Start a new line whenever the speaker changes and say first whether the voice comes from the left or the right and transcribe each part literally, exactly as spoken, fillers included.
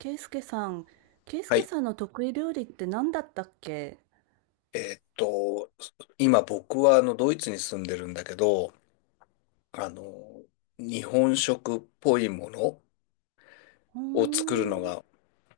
right: ケイスケさん、ケイス
left: は
right: ケ
left: い。
right: さんの得意料理って何だったっけ？
left: えーっと、今僕はあのドイツに住んでるんだけど、あの、日本食っぽいもの
right: うー
left: を作るの
right: ん。
left: が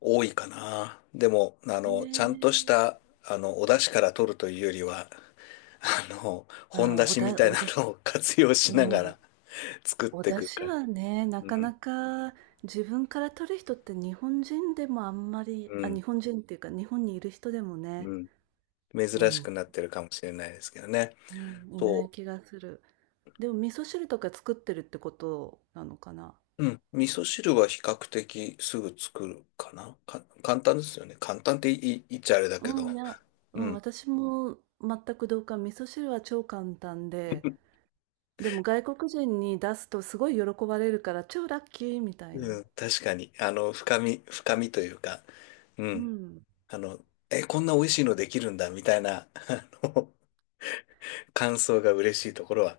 left: 多いかな。でも、あ
right: ね
left: の、ちゃんとし
right: えー。
left: た、あの、お出汁から取るというよりは、あの、本
right: あ、
left: 出
right: お
left: 汁み
right: だ、
left: たい
right: お
left: な
right: だ、
left: のを活用し
right: う
left: なが
right: ん。
left: ら 作っ
right: お
left: てい
right: 出
left: くか
right: 汁
left: ら。
right: はね、な
left: う
right: かな
left: ん、
right: か自分から取る人って日本人でもあんまり、
left: う
right: あ、
left: ん、
right: 日本人っていうか日本にいる人でもね、
left: うん。
right: う
left: 珍しく
right: ん、
left: なってるかもしれないですけどね。
right: うん、いな
left: そ
right: い
left: う。
right: 気がする。でも味噌汁とか作ってるってことなのかな？
left: うん。味噌汁は比較的すぐ作るかな。か、簡単ですよね。簡単って言い、言っちゃあれだけ
right: う
left: ど。
right: ん、いや、う
left: う
right: ん、
left: ん。
right: 私も全く同感。味噌汁は超簡単で、でも外国人に出すとすごい喜ばれるから超ラッキーみたい
left: う
right: な。
left: ん。確かに。あの、深み、深みというか、う
right: う
left: ん。
right: ん。
left: あの、え、こんな美味しいのできるんだ、みたいな、あの、感想が嬉しいところは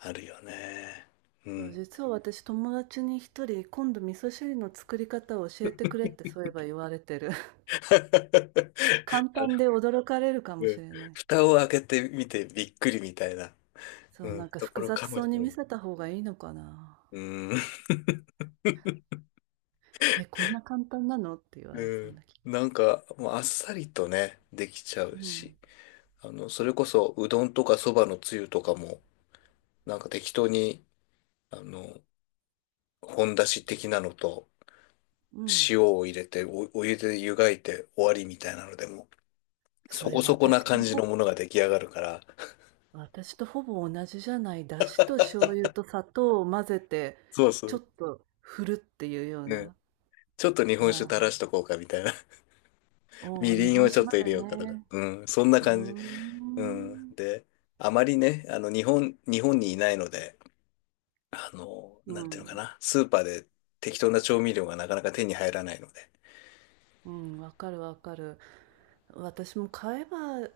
left: あるよね。う
right: そう、
left: ん。
right: 実は私友達に一人今度味噌汁の作り方を教えてくれってそういえば言われてる。簡
left: あの
right: 単で驚かれるか
left: う
right: もし
left: ん、
right: れない。
left: 蓋を開けてみてびっくりみたいな、
right: そう、
left: う
right: な
left: ん、
right: んか
left: とこ
right: 複
left: ろ
right: 雑
left: かも
right: そう
left: し
right: に
left: れ
right: 見
left: ない。
right: せた方がいいのかな。
left: うん。
right: え、こんな簡単なのって言われそ
left: う
right: う
left: ん。
right: な気。
left: なんか、もうあっさりとね、できちゃ
right: う
left: うし、
right: ん。
left: あの、それこそ、うどんとかそばのつゆとかも、なんか適当に、あの、本だし的なのと、
right: うん。
left: 塩を入れて、お、お湯で湯がいて終わりみたいなのでも、
right: そ
left: そ
right: れ
left: こそこな
right: 私と
left: 感じの
right: ほ、
left: ものが出来上がるから、
right: 私とほぼ同じじゃない。だしと醤油と砂糖を混ぜて、
left: そうそ
right: ちょ
left: う。
right: っと振るっていうよう
left: ね。
right: な。
left: ちょっと日本酒垂ら
right: あ
left: しとこうかみたいな。
right: あ、お
left: み
right: お、日
left: りんを
right: 本
left: ちょ
right: 酒
left: っ
right: ま
left: と入
right: で
left: れようかとか。
right: ね。
left: うん、そんな
right: うー
left: 感じ。うん。
right: ん。
left: で、あまりね、あの、日本、日本にいないので、あの、
right: う
left: なんていうのか
right: ん。
left: な、スーパーで適当な調味料がなかなか手に入らないので。
right: うん、わかるわかる。私も買えば、い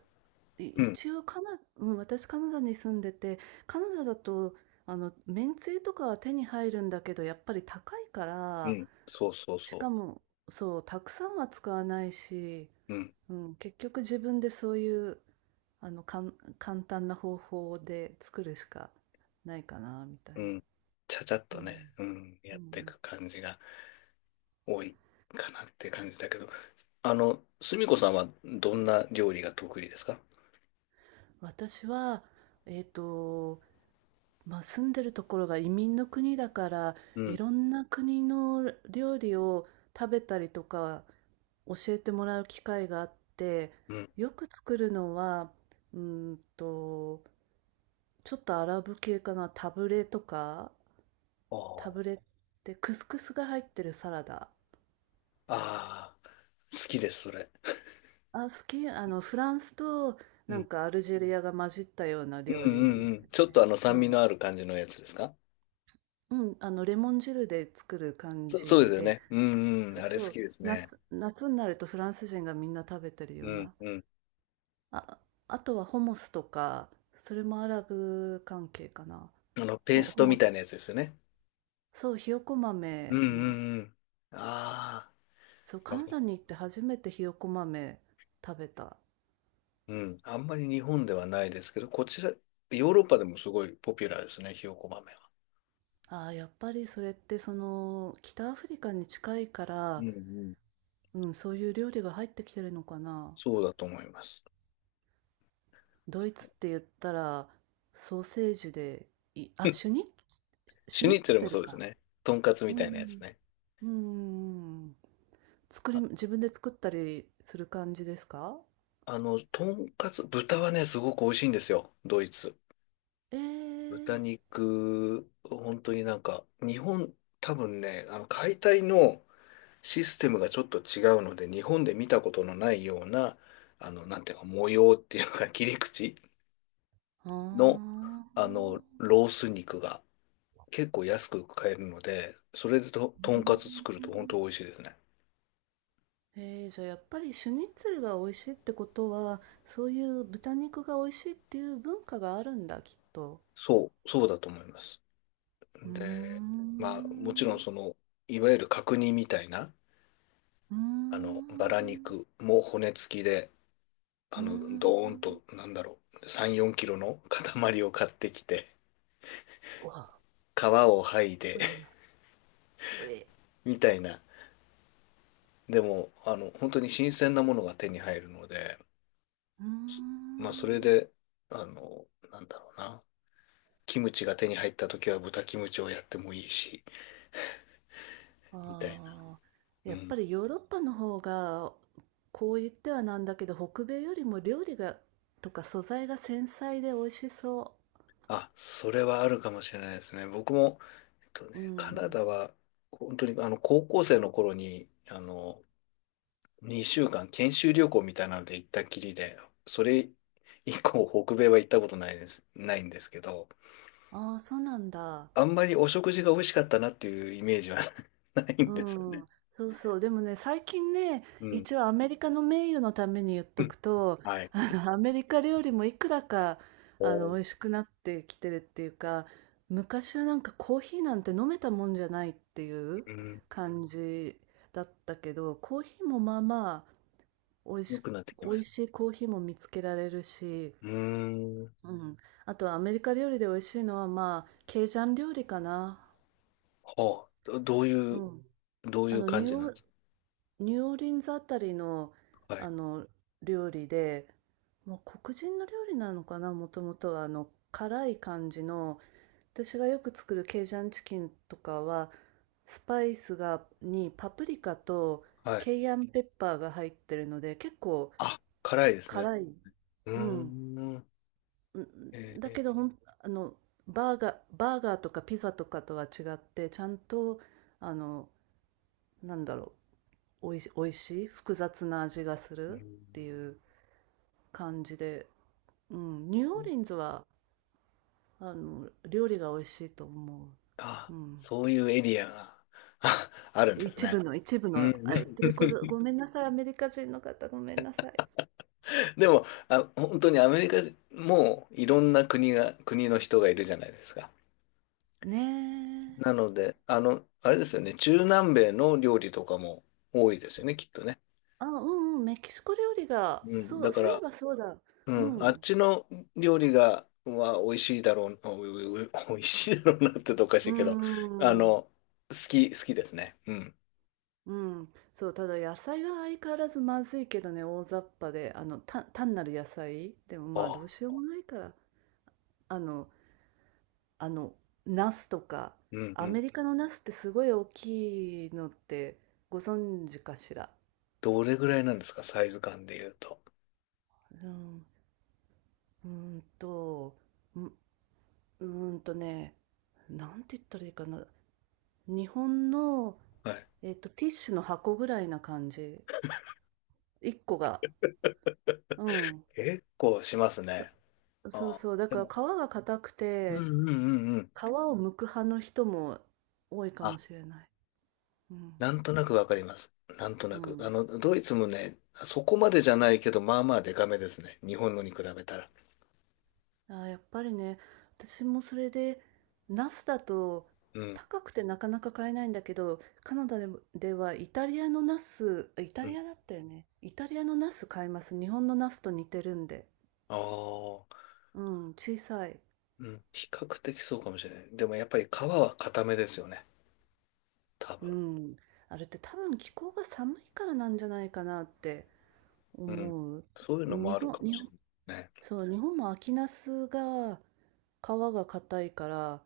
left: うん、
right: 一応カナ、うん、私カナダに住んでて、カナダだと、あの、めんつゆとかは手に入るんだけど、やっぱり高いか
left: う
right: ら、
left: ん、そうそう
right: しか
left: そ
right: も、そう、たくさんは使わないし、
left: う。うん、
right: うん、結局自分でそういう、あの、かん、簡単な方法で作るしかないかな、みたい
left: う
right: に。
left: ん。ちゃちゃっ
right: う
left: とね、
right: ん。
left: うん、
right: う
left: やってい
right: ん
left: く感じが多いかなって感じだけど。あの、すみこさんはどんな料理が得意ですか？
right: 私は、えっと、まあ、住んでるところが移民の国だから、
left: う
right: い
left: ん、
right: ろんな国の料理を食べたりとか教えてもらう機会があって、
left: うん。
right: よく作るのは、うーんと、ちょっとアラブ系かな、タブレとか、
left: あ
right: タ
left: ー
right: ブレってクスクスが入ってるサラダ。
left: あー、好きです、それ。
right: あ、好き、あの、フランスと
left: う
right: なん
left: ん、
right: かアルジェリアが混じったような
left: う
right: 料
left: ん、うん
right: 理
left: う
right: だよ
left: ん。ちょっとあ
right: ね。
left: の
right: う
left: 酸味の
right: ん。
left: ある感じのやつですか？
right: うん、あの、レモン汁で作る感
left: そ、そうで
right: じ
left: すよ
right: で、
left: ね。うん、うん、
right: そう
left: あれ好
right: そ
left: き
right: う、
left: ですね。
right: 夏、夏になるとフランス人がみんな食べてるよ
left: う
right: う
left: ん、
right: な。
left: うん。
right: あ、あとはホモスとか、それもアラブ関係かな。
left: あの、ペー
right: ホ、
left: ス
right: ホ
left: トみ
right: モ
left: た
right: ス。
left: いなやつですよね。
right: そう、ひよこ
left: うん
right: 豆の、
left: うんうん。あ
right: そう、
left: あ、
right: カ
left: わ
right: ナ
left: かる。
right: ダに行って初めてひよこ豆食べた。
left: うん。あんまり日本ではないですけど、こちら、ヨーロッパでもすごいポピュラーですね、ひよこ豆は。
right: ああ、やっぱりそれってその、北アフリカに近いか
left: う
right: ら、
left: んうん。
right: うん、そういう料理が入ってきてるのかな。
left: そうだと思います。
right: ドイツって言ったらソーセージでい、あ、シュ ニッ、シ
left: シュ
right: ュ
left: ニ
right: ニッ
left: ッツェル
right: ツ
left: も
right: ェ
left: そ
right: ル
left: うです
right: か。
left: ね。とんかつ
right: う
left: みたいなや
right: ん。
left: つね。
right: うん。作り、自分で作ったりする感じですか？
left: あの、とんかつ、豚はね、すごく美味しいんですよ、ドイツ。
right: え
left: 豚
right: え
left: 肉、本当になんか、日本、多分ね、あの、解体のシステムがちょっと違うので、日本で見たことのないような、あの、なんていうか、模様っていうのか、切り口の、
right: ああ
left: あの、
right: ー。
left: ロース肉が結構安く買えるので、それでと、
right: う
left: とんかつ作ると本
right: ん
left: 当美味しいですね。
right: えー、じゃあやっぱりシュニッツェルが美味しいってことは、そういう豚肉が美味しいっていう文化があるんだ、きっと。
left: そう、そうだと思います。
right: うー
left: で、まあ、もちろん
right: ん。
left: その、いわゆる角煮みたいな、
right: うー
left: あの、バラ
right: ん。
left: 肉も骨付きで、あ
right: うー
left: の、ドーン
right: ん。
left: と、なんだろう、さん、よんキロの塊を買ってきて、
right: うわ、
left: 皮を剥いで
right: え
left: みたいな。でも、あの、本当に新鮮なものが手に入るので、
right: うー
left: まあ、それ
right: ん
left: で、あの、なんだろうな。キムチが手に入った時は豚キムチをやってもいいし、みたい
right: ああ、
left: な。う
right: やっぱ
left: ん。
right: りヨーロッパの方がこう言ってはなんだけど北米よりも料理がとか素材が繊細で美味しそ
left: あ、それはあるかもしれないですね。僕も、えっと
right: う。う
left: ね、カナ
right: ん。
left: ダは、本当にあの、高校生の頃に、あの、にしゅうかん研修旅行みたいなので行ったきりで、それ以降北米は行ったことないです、ないんですけど、
right: ああ、そうなんだ。
left: あんまりお食事が美味しかったなっていうイメージは ないん
right: う
left: ですよね。
right: ん、そうそう。でもね、最近ね、
left: うん。
right: 一応アメリカの名誉のために言っ
left: う
right: と
left: ん、
right: くと、
left: はい。
right: あの、アメリカ料理もいくらか、
left: お
right: あの、
left: ー、
right: 美味しくなってきてるっていうか、昔はなんかコーヒーなんて飲めたもんじゃないっていう
left: うん。
right: 感じだったけど、コーヒーもまあまあ、美味
left: 良
right: し、
left: くなってき
right: 美
left: まし
right: 味
left: た。
right: しいコーヒーも見つけられるし、
left: うーん。
right: うん。あとはアメリカ料理で美味しいのはまあ、ケイジャン料理かな。
left: はあ、どどうい
right: う
left: う
right: ん。
left: どうい
right: あ
left: う
right: の、
left: 感
right: ニュ
left: じ
right: ー
left: なん
right: オ
left: で
right: ー
left: す
right: ニューオーリンズあたりの、
left: か？は
right: あ
left: い。
right: の料理で、もう黒人の料理なのかな、もともとはあの辛い感じの、私がよく作るケイジャンチキンとかはスパイスがに、パプリカと
left: はい。
right: ケイアンペッパーが入ってるので結構
left: あ、辛いですね。
right: 辛い、
left: う
right: うん、
left: ーん。
right: うん
left: え
right: だ
left: ー、
right: けどほんあのバーガー、バーガーとかピザとかとは違ってちゃんと、あの、なんだろう、おいし、おいしい複雑な味がするって
left: う
right: いう。感じで、うん、ニューオ
left: ー
right: ー
left: ん、
right: リンズは、あの、料理が美味しいと思う。
left: あ、
right: うん。
left: そういうエリアが ああるんです
right: 一
left: ね。
right: 部の、一部
left: う
right: の、
left: ん。
right: あ、ってい うこと、ごめんなさい、アメリカ人の方、ごめんなさい。
left: でも、あ、本当にアメリカもいろんな国が、国の人がいるじゃないですか。
right: ね
left: な
right: え。
left: ので、あの、あれですよね、中南米の料理とかも多いですよね、きっとね。
right: あ、うんうん、メキシコ料理が、
left: うん。
right: そ
left: だ
right: う、
left: か
right: そういえ
left: ら、
right: ばそうだ。
left: う
right: う
left: ん、あっ
right: ん。
left: ちの料理が、は美味しいだろう、おおお美味しいだろうなってとおかし
right: う
left: いけど、あ
right: ん。
left: の、好き、好きですね。うん。
right: うん。そう、ただ野菜が相変わらずまずいけどね、大雑把で、あの、た単なる野菜でもまあどう
left: あ、
right: しようもないから、あの、あの、ナスとか、
left: うん
right: ア
left: うん。
right: メリカのナスってすごい大きいのってご存知かしら。
left: どれぐらいなんですか、サイズ感で言うと。
right: うん、うーんとう、うーんとね、なんて言ったらいいかな。日本の、
left: はい。
right: えっと、ティッシュの箱ぐらいな感じ。いっこが。うん。
left: 結構しますね。
right: そそう
left: あ、
right: そう。だ
left: で
right: から皮
left: も、
right: が硬く
left: う
right: て、
left: んうんうんうん。
right: 皮を剥く派の人も多いかも
left: あ、
right: しれない。うん。
left: なんとなくわかります。なんと
right: う
left: なく。あ
right: ん。
left: の、ドイツもね、そこまでじゃないけど、まあまあデカめですね。日本のに比べたら。
right: あーやっぱりね、私もそれで、ナスだと
left: うん。
right: 高くてなかなか買えないんだけど、カナダでも、ではイタリアのナス、あイタ
left: う
right: リ
left: ん。
right: アだったよね。イタリアのナス買います。日本のナスと似てるんで。
left: ああ。
right: うん、小さい。
left: うん。比較的そうかもしれない。でもやっぱり皮は固めですよね。多分。
right: うん。あれって多分気候が寒いからなんじゃないかなって
left: うん。
right: 思う。
left: そういうのも
right: 日
left: ある
right: 本、
left: かも
right: 日
left: しれ
right: 本、
left: ないね。
right: そう、日本も秋ナスが皮が硬いから、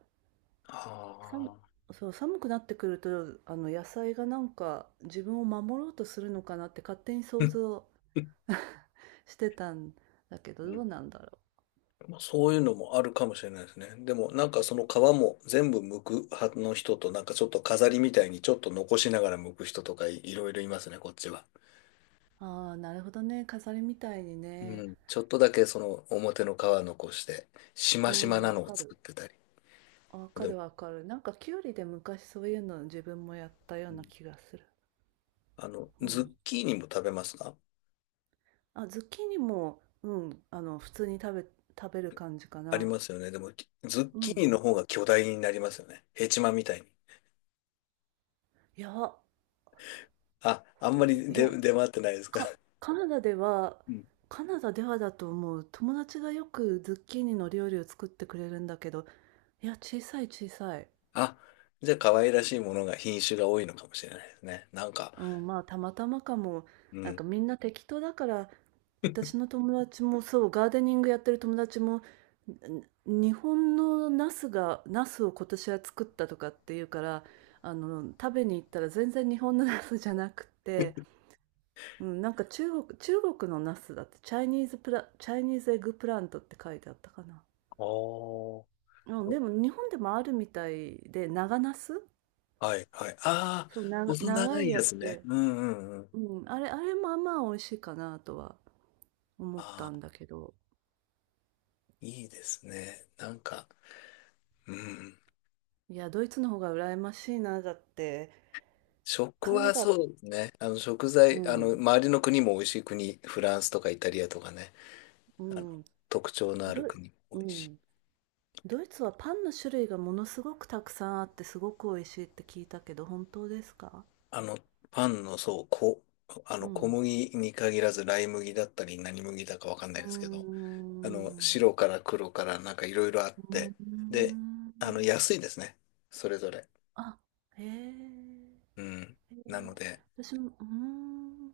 right: さん
left: はあ。
right: そう、寒くなってくると、あの野菜がなんか自分を守ろうとするのかなって勝手に
left: う
right: 想
left: ん
right: 像
left: うん
right: してたんだけど、
left: う
right: ど
left: ん、
right: うなんだろ
left: まあそういうのもあるかもしれないですね。でもなんかその皮も全部剥く派の人となんかちょっと飾りみたいにちょっと残しながら剥く人とかい、いろいろいますね、こっちは。
right: う。ああ、なるほどね。飾りみたいに
left: う
right: ね。
left: ん。ちょっとだけその表の皮残して、し
right: う
left: ましま
right: ん、
left: な
right: わ
left: のを
right: か
left: 作
right: る。
left: ってたり。
right: わ
left: で
right: か
left: も、
right: るわかる。なんかキュウリで昔そういうの自分もやったよ
left: う
right: うな
left: ん、
right: 気がする。
left: あの、
right: う
left: ズ
right: ん。
left: ッキーニも食べますか？
right: あ、ズッキーニも、うん、あの、普通に食べ、食べる感じか
left: あり
right: な。
left: ますよね。でも、きズッ
right: う
left: キー
right: ん。
left: ニの方が巨大になりますよね。ヘチマみたいに。
right: いや、
left: あ、あんま
right: ほ
left: り
right: いや、
left: 出、出回ってないですか？
right: かカナダでは、
left: うん。
right: カナダではだと思う。友達がよくズッキーニの料理を作ってくれるんだけど、いや、小さい小さい。
left: あ、じゃあ可愛らしいものが品種が多いのかもしれないですね。なんか、
right: うん、まあ、たまたまかも。
left: う
right: なん
left: ん。
right: かみんな適当だから、私の友達もそう、ガーデニングやってる友達も、ん日本のナスが、ナスを今年は作ったとかっていうから、あの、食べに行ったら全然日本のナスじゃなくて、うん、なんか中国、中国のナスだって、チャイニーズプラ、チャイニーズエッグプラントって書いてあったかな。
left: あー
right: うん、
left: よ、
right: でも日本でもあるみたいで、長茄子？
left: はいはい。ああ、
right: そう、な
left: 細
right: 長
left: 長
right: い
left: いや
right: や
left: つ
right: つ
left: ね。
right: で、
left: うんうんうん。
right: うん、あれあれもまあまあ美味しいかなとは思った
left: ああ、
right: んだけど、
left: いいですね。なんか、うん。
right: いや、ドイツの方が羨ましいな、だって、
left: 食
right: カナ
left: は
right: ダ、
left: そうですね。あの食
right: う
left: 材、あの、
right: ん、
left: 周りの国も美味しい国、フランスとかイタリアとかね、
right: う
left: あの、
right: ん、
left: 特徴のあ
right: ど、
left: る国も多
right: う
left: いし。
right: ん、ドイツはパンの種類がものすごくたくさんあってすごく美味しいって聞いたけど、本当ですか？
left: あの、パンの、そう、こ、あ
right: う
left: の、小
right: ん。
left: 麦に限らず、ライ麦だったり、何麦だかわかんない
right: う
left: で
right: ー
left: すけど、あの、
right: ん。
left: 白
right: う
left: から黒から、なんかいろいろあっ
right: ー
left: て、で、あの、
right: ん。
left: 安いですね。それぞれ。
right: あ、へえ。
left: うん。
right: へえ、
left: なので、
right: 私も、うーん、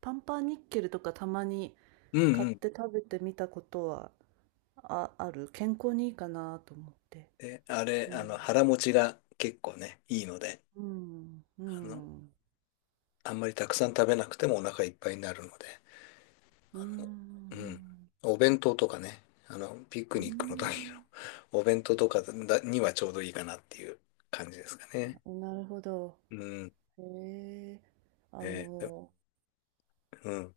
right: パンパンニッケルとかたまに
left: うん
right: 買っ
left: うん。
right: て食べてみたことはあ、ある。健康にいいかなと思って。
left: で、あれ、
right: う
left: あ
right: ん。
left: の、腹持ちが結構ね、いいので、
right: うん。う
left: あの、
right: ん。
left: あんまりたくさん食べなくてもお腹いっぱいになるので、
right: う
left: うん。
right: ん。
left: お弁当とかね、あの、ピク
right: う
left: ニックの時の
right: ん。
left: お弁当とかだにはちょうどいいかなっていう感じですかね。
right: なるほど。
left: うん。
right: へえ。あ
left: ね、で、
right: の、
left: うん。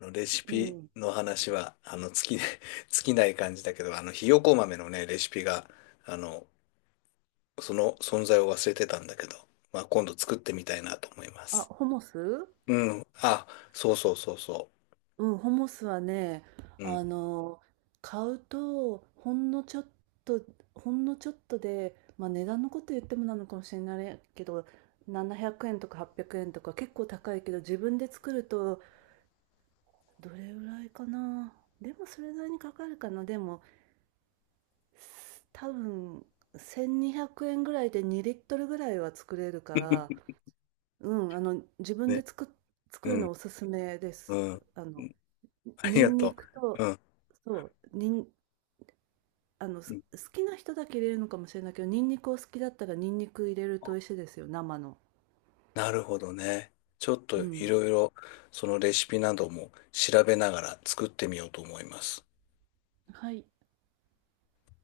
left: あの、レシ
right: う
left: ピ
right: ん。
left: の話は、あの、尽きない、尽きない感じだけど、あの、ひよこ豆のね、レシピが、あの、その存在を忘れてたんだけど、まあ、今度作ってみたいなと思いま
right: あ、
left: す。
right: ホモス。
left: うん。あ、そうそうそうそ
right: うん、ホモスはね、
left: う。う
right: あ
left: ん。
right: の、買うと、ほんのちょっと、ほんのちょっとで、まあ値段のこと言ってもなのかもしれないけど、ななひゃくえんとかはっぴゃくえんとか結構高いけど、自分で作ると、どれぐらいかな。でもそれなりにかかるかな。でも、す多分、せんにひゃくえんぐらいでにリットルぐらいは作れるから、うん、あの、自分で
left: ね。
right: 作っ、作る
left: う
right: の
left: ん。
right: おすすめです。
left: うん。
right: あの、
left: あり
right: ニ
left: が
right: ンニ
left: と
right: ク
left: う。
right: と、
left: うん。
right: そう、にん、あの、
left: う
right: す
left: ん、
right: 好きな人だけ入れるのかもしれないけど、ニンニクを好きだったらニンニク入れると美味しいですよ、生の。
left: なるほどね。ちょっ
right: う
left: とい
right: ん。
left: ろいろ、そのレシピなども調べながら作ってみようと思います。
right: はい。